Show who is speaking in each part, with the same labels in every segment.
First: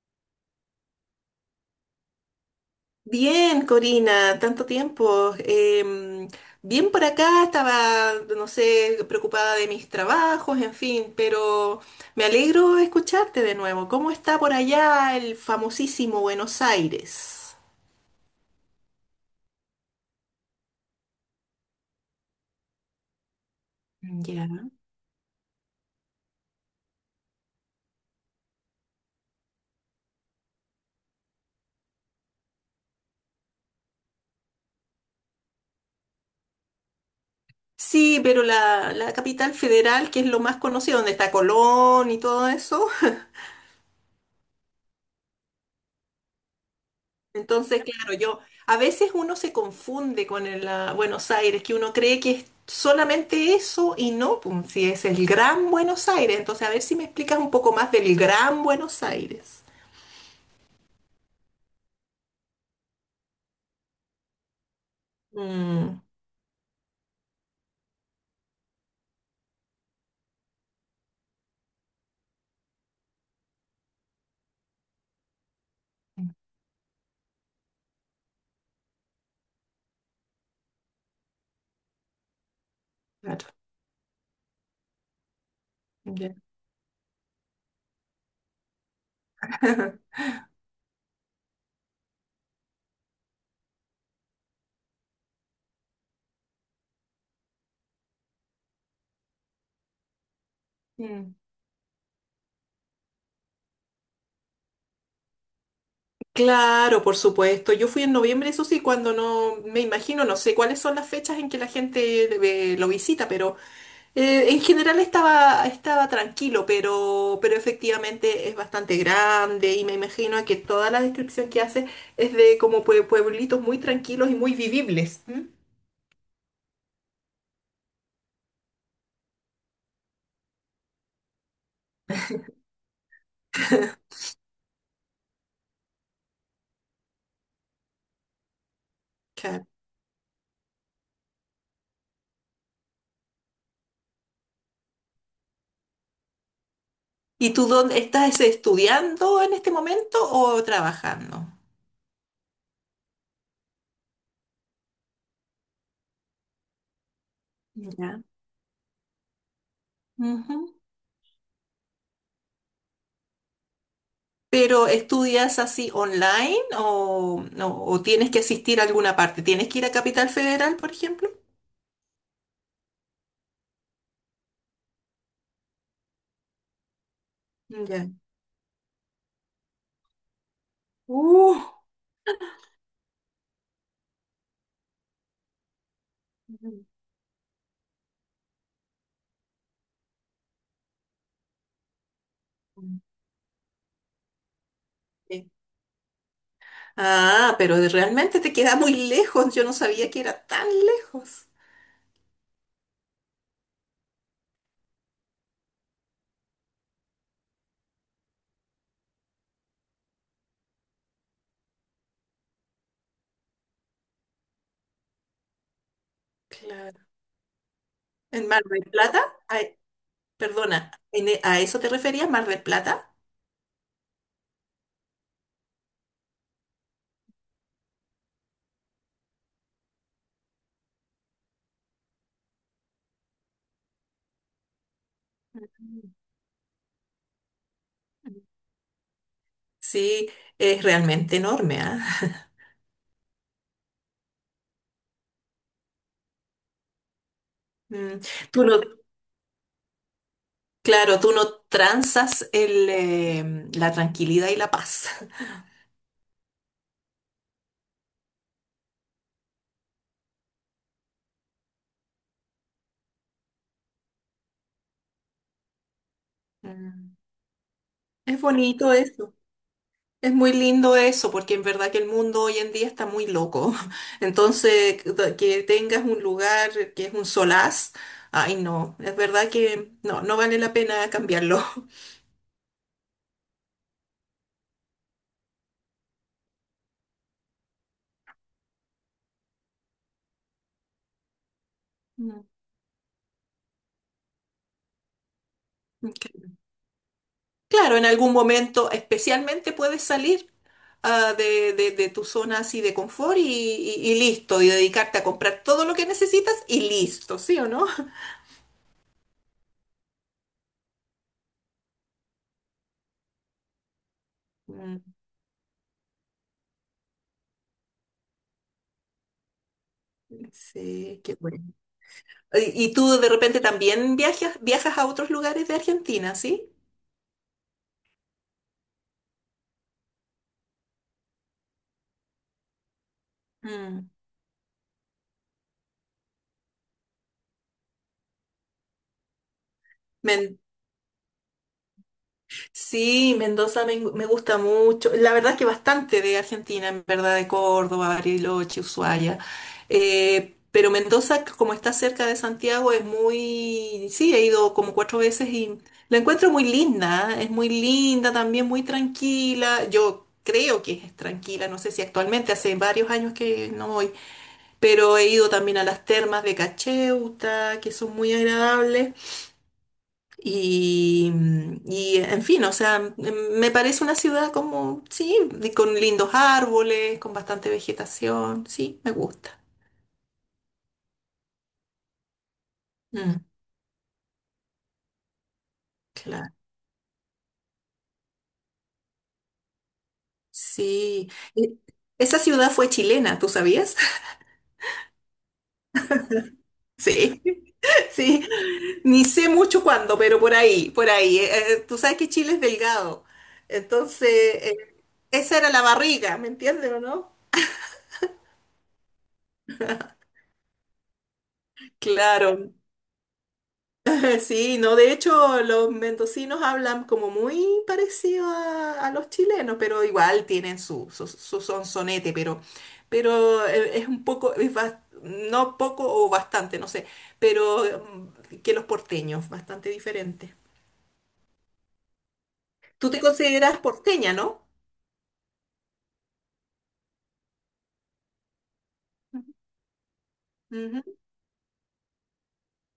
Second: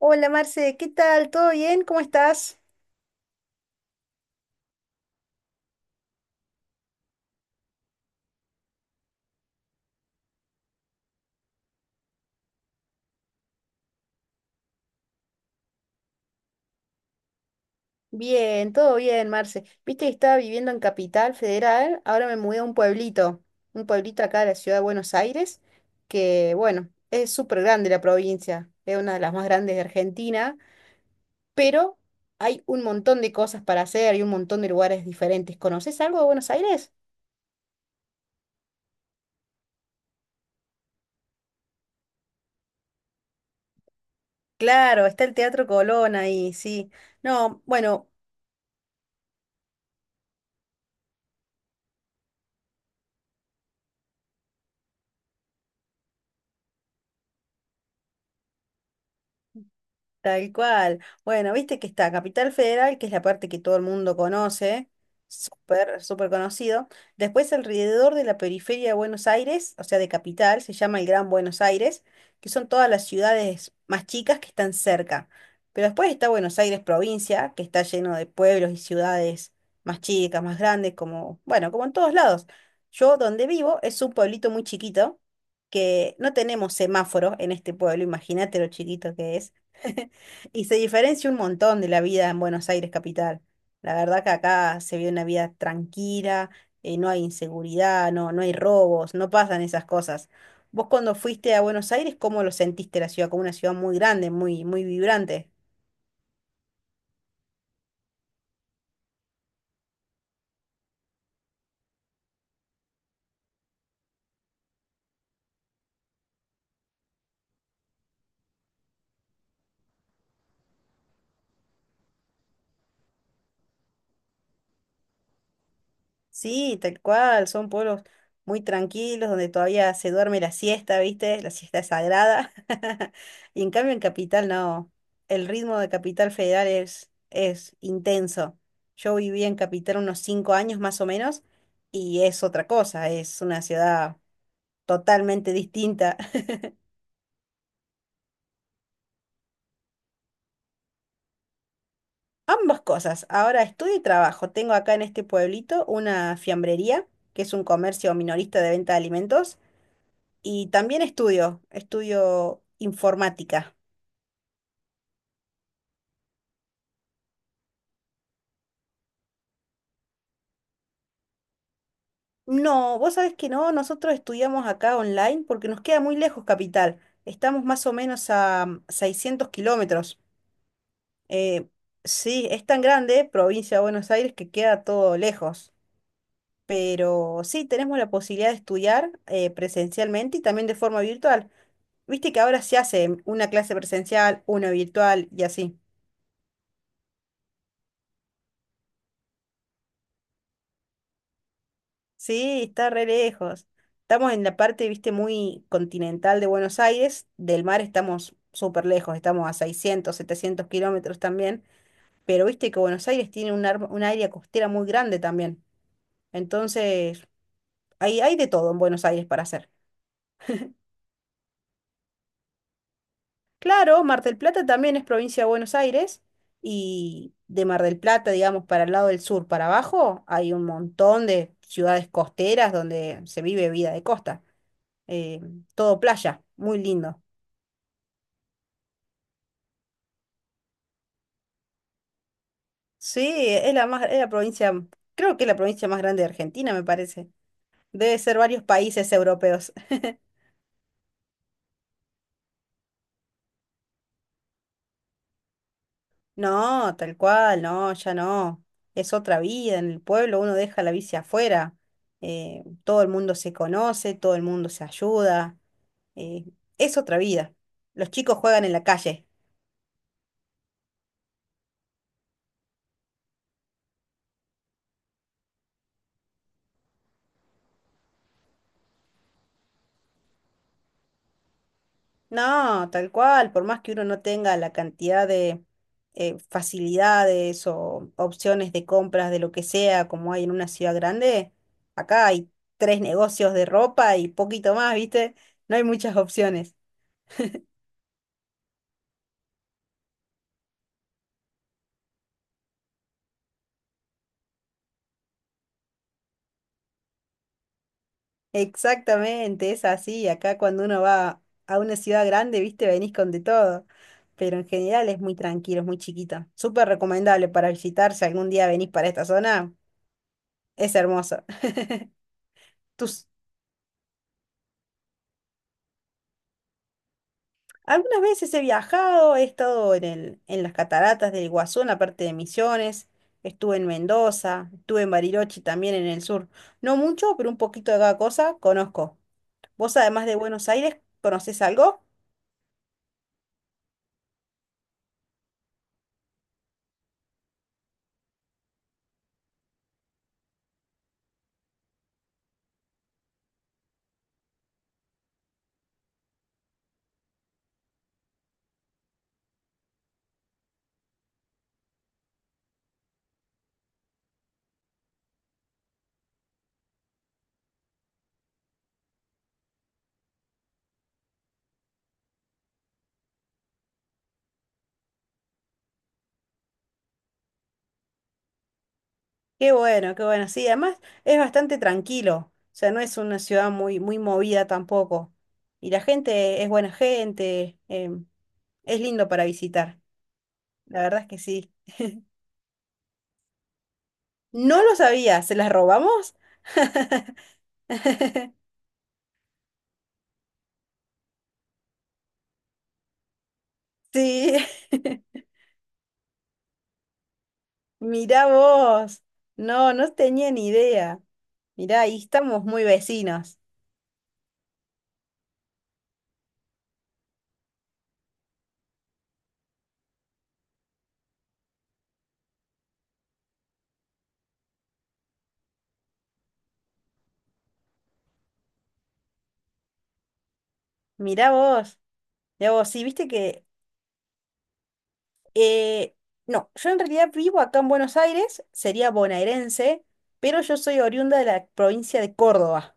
Speaker 1: Hola Marce, ¿qué tal? ¿Todo bien? ¿Cómo estás?
Speaker 2: Bien, Corina, tanto tiempo. Bien por acá, estaba, no sé, preocupada de mis trabajos, en fin, pero me alegro de escucharte de nuevo. ¿Cómo está por allá el famosísimo Buenos Aires?
Speaker 1: Bien, todo bien, Marce. Viste que estaba viviendo en Capital Federal, ahora me mudé a un pueblito acá de la
Speaker 2: Ya.
Speaker 1: ciudad de Buenos Aires, que bueno, es súper grande la provincia, es una de las más grandes de Argentina, pero hay un montón de cosas para hacer y un montón de lugares diferentes. ¿Conoces algo de Buenos Aires?
Speaker 2: Sí, pero la capital federal, que es lo más conocido, donde está Colón y todo eso.
Speaker 1: Claro, está el Teatro Colón ahí, sí. No,
Speaker 2: Entonces,
Speaker 1: bueno,
Speaker 2: claro, yo a veces uno se confunde con el, ah, Buenos Aires, que uno cree que es solamente eso y no, pum, si es el Gran Buenos Aires. Entonces, a ver si me explicas un poco más del Gran Buenos Aires.
Speaker 1: tal cual. Bueno, viste que está Capital Federal, que es la parte que todo el mundo conoce,
Speaker 2: Mm,
Speaker 1: súper, súper conocido. Después alrededor de la periferia de Buenos Aires, o sea, de Capital, se llama el Gran Buenos Aires, que son todas las ciudades más chicas que están cerca. Pero después está Buenos Aires provincia, que está lleno de pueblos y ciudades más chicas, más grandes, como, bueno, como en todos lados. Yo donde
Speaker 2: claro.
Speaker 1: vivo es un pueblito muy chiquito, que no
Speaker 2: Ya.
Speaker 1: tenemos semáforo en este pueblo, imagínate lo chiquito que es. Y se diferencia un montón de la vida en Buenos Aires capital. La verdad que acá se vive una vida tranquila, no hay inseguridad, no, no hay robos, no pasan esas cosas. Vos cuando
Speaker 2: Mm.
Speaker 1: fuiste a Buenos Aires, ¿cómo lo sentiste la ciudad? Como una ciudad muy grande, muy, muy vibrante.
Speaker 2: Claro, por supuesto. Yo fui en noviembre, eso sí, cuando no me imagino, no sé cuáles son las fechas en que la gente lo visita, pero en general estaba tranquilo, pero efectivamente es bastante grande y me imagino que toda la descripción que hace es de como pueblitos muy tranquilos y muy vivibles. ¿M?
Speaker 1: Sí, tal cual, son pueblos muy tranquilos donde todavía se duerme la siesta, ¿viste? La siesta es sagrada. Y en cambio en Capital no, el ritmo de Capital Federal es intenso. Yo viví en
Speaker 2: Claro.
Speaker 1: Capital unos 5 años más o menos y es otra cosa, es una ciudad totalmente distinta.
Speaker 2: ¿Y tú dónde estás estudiando en este momento o trabajando?
Speaker 1: Ambas cosas, ahora estudio y trabajo. Tengo acá en este pueblito una fiambrería, que es un comercio
Speaker 2: Ya.
Speaker 1: minorista de venta de alimentos.
Speaker 2: Ujú.
Speaker 1: Y también estudio, estudio informática.
Speaker 2: ¿Pero estudias así online o, no, o tienes que asistir a alguna parte? ¿Tienes que ir a Capital Federal, por ejemplo?
Speaker 1: No, vos sabés que no, nosotros estudiamos acá online porque nos queda muy lejos Capital. Estamos más o
Speaker 2: Ya.
Speaker 1: menos a 600 kilómetros. Eh,
Speaker 2: Uh.
Speaker 1: sí, es tan grande, provincia de Buenos Aires, que queda todo lejos. Pero sí, tenemos la posibilidad de estudiar presencialmente y también de forma virtual. Viste que ahora se
Speaker 2: Ujú.
Speaker 1: hace una clase presencial, una virtual y así.
Speaker 2: Ah, pero realmente te queda muy lejos. Yo no sabía que era tan lejos.
Speaker 1: Sí, está re lejos. Estamos en la parte, viste, muy continental de Buenos Aires. Del mar estamos súper lejos, estamos a 600, 700 kilómetros también. Pero viste que Buenos Aires tiene un área costera muy grande también.
Speaker 2: Claro.
Speaker 1: Entonces, hay de
Speaker 2: ¿En Mar
Speaker 1: todo en
Speaker 2: del
Speaker 1: Buenos
Speaker 2: Plata?
Speaker 1: Aires para hacer.
Speaker 2: Ay, perdona, ¿en ¿a eso te referías, Mar del Plata?
Speaker 1: Claro, Mar del Plata también es provincia de Buenos Aires. Y de Mar del Plata, digamos, para el lado del sur, para abajo, hay un montón de ciudades costeras donde se vive vida de costa. eh, Todo
Speaker 2: Mm.
Speaker 1: playa, muy lindo.
Speaker 2: Sí, es realmente enorme, ¿ah?
Speaker 1: Sí, es la más, es la provincia, creo que es la provincia más grande de Argentina, me parece. Debe
Speaker 2: Mm,
Speaker 1: ser varios
Speaker 2: tú no,
Speaker 1: países europeos.
Speaker 2: claro, tú no transas el, la tranquilidad y la paz.
Speaker 1: No, tal cual, no, ya no. Es otra vida en el pueblo, uno deja la bici afuera. Todo el mundo se conoce, todo el mundo se ayuda. eh, es
Speaker 2: Mm.
Speaker 1: otra vida. Los chicos
Speaker 2: Es
Speaker 1: juegan en la
Speaker 2: bonito
Speaker 1: calle.
Speaker 2: eso. Es muy lindo eso, porque en verdad que el mundo hoy en día está muy loco. Entonces, que tengas un lugar que es un solaz, ay no, es verdad que no, no vale la pena cambiarlo.
Speaker 1: No, tal cual, por más que uno no tenga la cantidad de facilidades o opciones de compras de lo que sea como hay en una ciudad grande, acá
Speaker 2: Mm.
Speaker 1: hay tres negocios de ropa y poquito más, ¿viste? No hay muchas
Speaker 2: Ok.
Speaker 1: opciones.
Speaker 2: Claro, en algún momento especialmente puedes salir ah, de tu zona así de confort y, y listo, y dedicarte a comprar todo lo que necesitas y listo, ¿sí o no?
Speaker 1: Exactamente, es así. Acá cuando uno va a una ciudad grande, ¿viste? Venís con de todo. Pero en
Speaker 2: Mm,
Speaker 1: general es muy tranquilo, es muy chiquito. Súper recomendable para visitar si algún día venís para esta zona. Es
Speaker 2: sí, qué
Speaker 1: hermoso.
Speaker 2: bueno. ¿Y
Speaker 1: ¿Tú,
Speaker 2: tú de repente también viajas a otros lugares de Argentina, sí?
Speaker 1: Algunas veces he viajado, he estado en el, en las cataratas del Iguazú, en la parte de Misiones, estuve en
Speaker 2: Mm.
Speaker 1: Mendoza, estuve en Bariloche también en el sur. No mucho, pero un poquito de cada cosa conozco. Vos, además de
Speaker 2: Men-
Speaker 1: Buenos Aires, ¿conocés algo?
Speaker 2: sí, Mendoza me gusta mucho. La verdad es que bastante de Argentina, en verdad, de Córdoba, Bariloche, Ushuaia. Pero Mendoza, como está cerca de Santiago, es muy... Sí, he ido como cuatro veces y la encuentro muy linda. ¿Eh? Es muy linda, también muy tranquila. Yo creo que es tranquila, no sé si actualmente, hace varios años que no voy. Pero he ido también a las termas de Cacheuta, que son muy agradables. Y, y, en fin, o sea, me parece una ciudad como, sí, con lindos árboles, con bastante vegetación, sí, me gusta.
Speaker 1: Qué bueno, qué bueno. Sí, además es bastante tranquilo. O sea, no es una
Speaker 2: Mm,
Speaker 1: ciudad muy, muy movida tampoco. Y la
Speaker 2: claro,
Speaker 1: gente es buena gente, es lindo para visitar. La verdad es
Speaker 2: sí.
Speaker 1: que sí.
Speaker 2: Y esa ciudad fue chilena, ¿tú sabías?
Speaker 1: No lo sabía, ¿se las robamos?
Speaker 2: Sí, sí. Ni sé mucho cuándo, pero por ahí, por ahí. Tú sabes que Chile es delgado, entonces
Speaker 1: Sí,
Speaker 2: esa era la barriga, ¿me entiendes o no?
Speaker 1: mirá vos. No, no tenía ni idea. Mirá, ahí estamos
Speaker 2: Claro,
Speaker 1: muy vecinos.
Speaker 2: sí, no, de hecho los mendocinos hablan como muy parecido a los chilenos, pero igual tienen su sonsonete, pero es un poco, es no poco o bastante, no sé, pero mm, que los porteños, bastante diferente.
Speaker 1: Mirá vos. Mirá vos, sí,
Speaker 2: Tú te
Speaker 1: viste que...
Speaker 2: consideras porteña, ¿no?
Speaker 1: eh, no, yo en realidad vivo acá en Buenos Aires, sería
Speaker 2: Ujú.
Speaker 1: bonaerense, pero yo soy oriunda de la provincia de Córdoba.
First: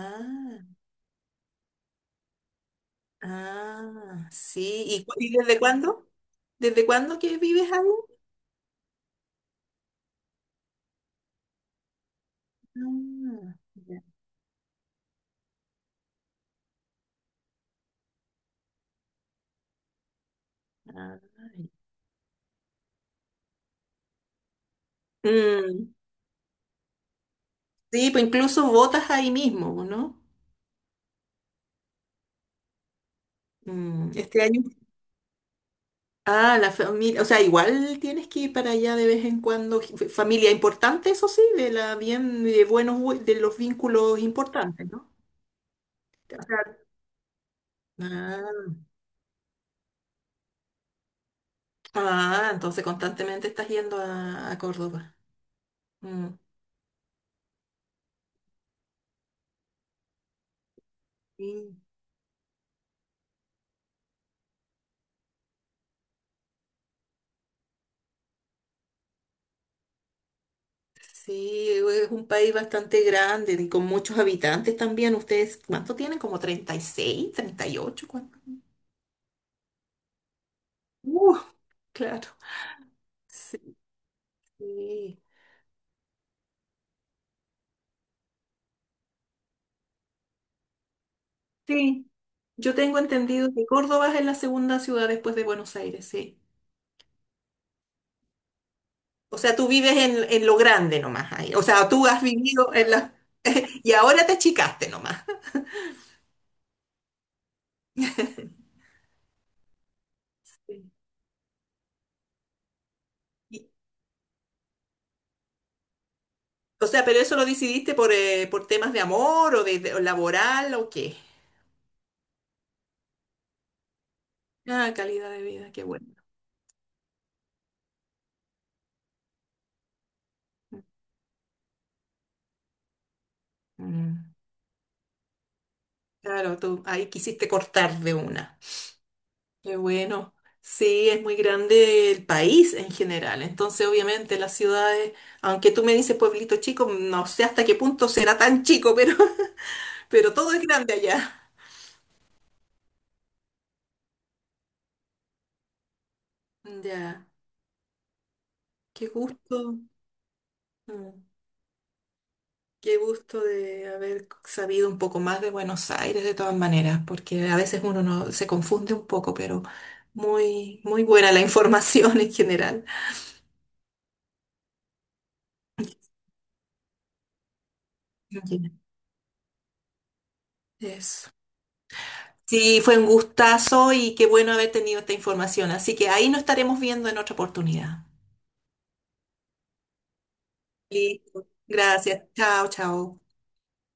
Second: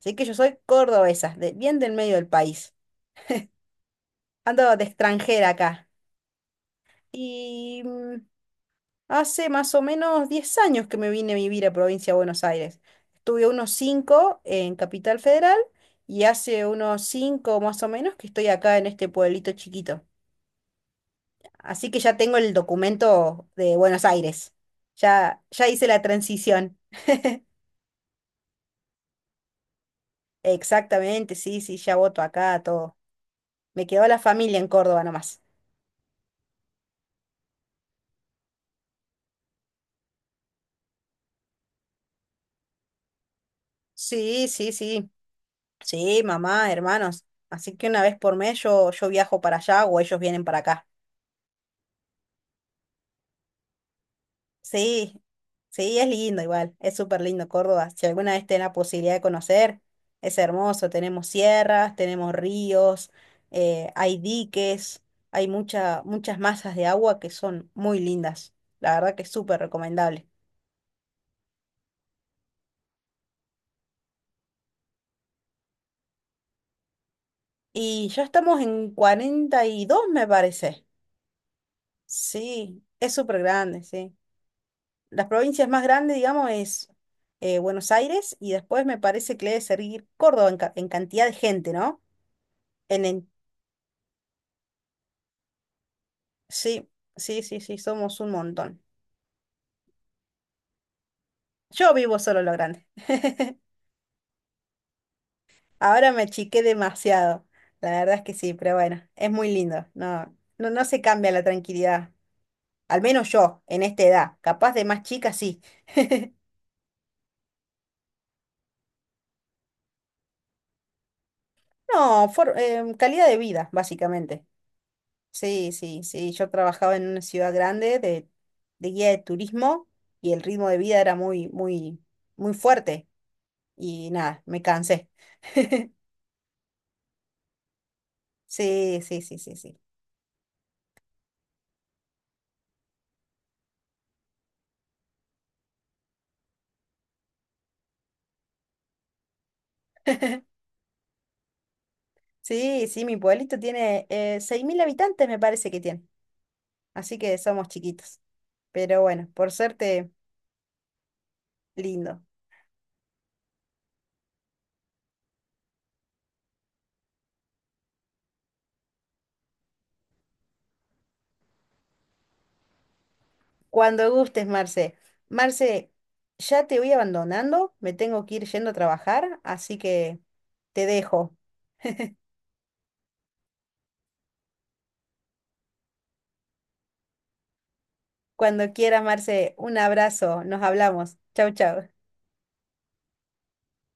Speaker 1: Así que yo soy cordobesa, de- bien del medio del país.
Speaker 2: ah,
Speaker 1: Ando de
Speaker 2: sí. ¿Y, y
Speaker 1: extranjera
Speaker 2: desde
Speaker 1: acá.
Speaker 2: cuándo? ¿Desde cuándo que vives ahí?
Speaker 1: Y hace más o menos 10 años que me vine a vivir a Provincia de Buenos Aires. Estuve
Speaker 2: Ah,
Speaker 1: unos
Speaker 2: ya.
Speaker 1: cinco en Capital Federal y hace unos 5 más o menos que estoy acá en este pueblito chiquito.
Speaker 2: Ah, ya.
Speaker 1: Así que ya tengo el documento de Buenos Aires. Ya, ya hice
Speaker 2: Mm.
Speaker 1: la transición.
Speaker 2: Sí, pues incluso votas ahí mismo, ¿no?
Speaker 1: Exactamente, sí, sí, ya voto acá, todo. Me quedó
Speaker 2: Mm,
Speaker 1: la
Speaker 2: este
Speaker 1: familia
Speaker 2: año.
Speaker 1: en Córdoba nomás.
Speaker 2: Ah, la familia. O sea, igual tienes que ir para allá de vez en cuando. Familia importante, eso sí, de la bien, de buenos, de los vínculos
Speaker 1: Sí, sí,
Speaker 2: importantes,
Speaker 1: sí.
Speaker 2: ¿no?
Speaker 1: Sí,
Speaker 2: O sea,
Speaker 1: mamá, hermanos. Así que una vez por mes
Speaker 2: ah,
Speaker 1: yo, yo viajo para allá o ellos vienen para acá.
Speaker 2: ah, entonces constantemente estás yendo a Córdoba.
Speaker 1: Sí, sí, es
Speaker 2: Mm,
Speaker 1: lindo igual, es súper lindo Córdoba. Si alguna vez tenés la posibilidad de conocer, es hermoso. Tenemos
Speaker 2: sí.
Speaker 1: sierras, tenemos ríos, hay diques, hay mucha, muchas masas de agua que son muy lindas. La verdad que es súper recomendable.
Speaker 2: Sí, es un país bastante grande y con muchos habitantes también. ¿Ustedes cuánto tienen? ¿Como 36, 38,
Speaker 1: Y ya
Speaker 2: ¿Cuánto?
Speaker 1: estamos en 42 me parece.
Speaker 2: Uh, claro.
Speaker 1: Sí, es súper
Speaker 2: Sí.
Speaker 1: grande, sí.
Speaker 2: Sí.
Speaker 1: Las provincias más grandes, digamos, es Buenos Aires y después me parece que le debe seguir Córdoba en, en cantidad de gente, ¿no?
Speaker 2: Sí. Yo tengo
Speaker 1: En
Speaker 2: entendido que Córdoba es la segunda ciudad después de Buenos Aires, sí.
Speaker 1: Sí, sí, sí, sí, somos un montón.
Speaker 2: O sea, tú vives en lo grande nomás ahí. O sea,
Speaker 1: Yo
Speaker 2: tú
Speaker 1: vivo
Speaker 2: has
Speaker 1: solo lo
Speaker 2: vivido
Speaker 1: grande.
Speaker 2: en la... Y ahora te achicaste nomás.
Speaker 1: Ahora me achiqué demasiado. La verdad es que sí, pero bueno, es muy lindo. No, no, no
Speaker 2: Sí.
Speaker 1: se cambia la tranquilidad. Al menos
Speaker 2: Y-
Speaker 1: yo, en esta edad. Capaz de más chica, sí.
Speaker 2: o sea, pero eso lo decidiste por temas de amor o de, o laboral o qué.
Speaker 1: No, calidad de vida, básicamente.
Speaker 2: Ah, calidad de
Speaker 1: Sí,
Speaker 2: vida, qué
Speaker 1: sí,
Speaker 2: bueno.
Speaker 1: sí. Yo trabajaba en una ciudad grande de, guía de turismo y el ritmo de vida era muy, muy, muy fuerte. Y
Speaker 2: Mm.
Speaker 1: nada, me cansé.
Speaker 2: Claro, tú ahí quisiste cortar de una.
Speaker 1: Sí, sí, sí, sí,
Speaker 2: Qué
Speaker 1: sí.
Speaker 2: bueno. Sí, es muy grande el país en general. Entonces, obviamente, las ciudades, aunque tú me dices pueblito chico, no sé hasta qué punto será tan chico, pero, pero todo es grande allá.
Speaker 1: Sí, sí, mi pueblito tiene 6.000 habitantes, me parece que tiene. Así
Speaker 2: Ya,
Speaker 1: que somos chiquitos. Pero
Speaker 2: qué
Speaker 1: bueno, por
Speaker 2: gusto,
Speaker 1: suerte,
Speaker 2: mm,
Speaker 1: lindo.
Speaker 2: qué gusto de haber sabido un poco más de Buenos Aires de todas maneras, porque a veces uno no, se confunde un poco, pero muy, muy buena la información en general.
Speaker 1: Cuando gustes, Marce. Marce, ya te voy abandonando, me tengo que
Speaker 2: Ya,
Speaker 1: ir yendo a trabajar, así que te
Speaker 2: eso.
Speaker 1: dejo.
Speaker 2: Sí, fue un gustazo y qué bueno haber tenido esta información. Así que ahí nos estaremos viendo en otra oportunidad.
Speaker 1: Cuando quieras, Marce, un abrazo, nos hablamos.
Speaker 2: Listo.
Speaker 1: Chau, chau.
Speaker 2: Gracias. Chao, chao.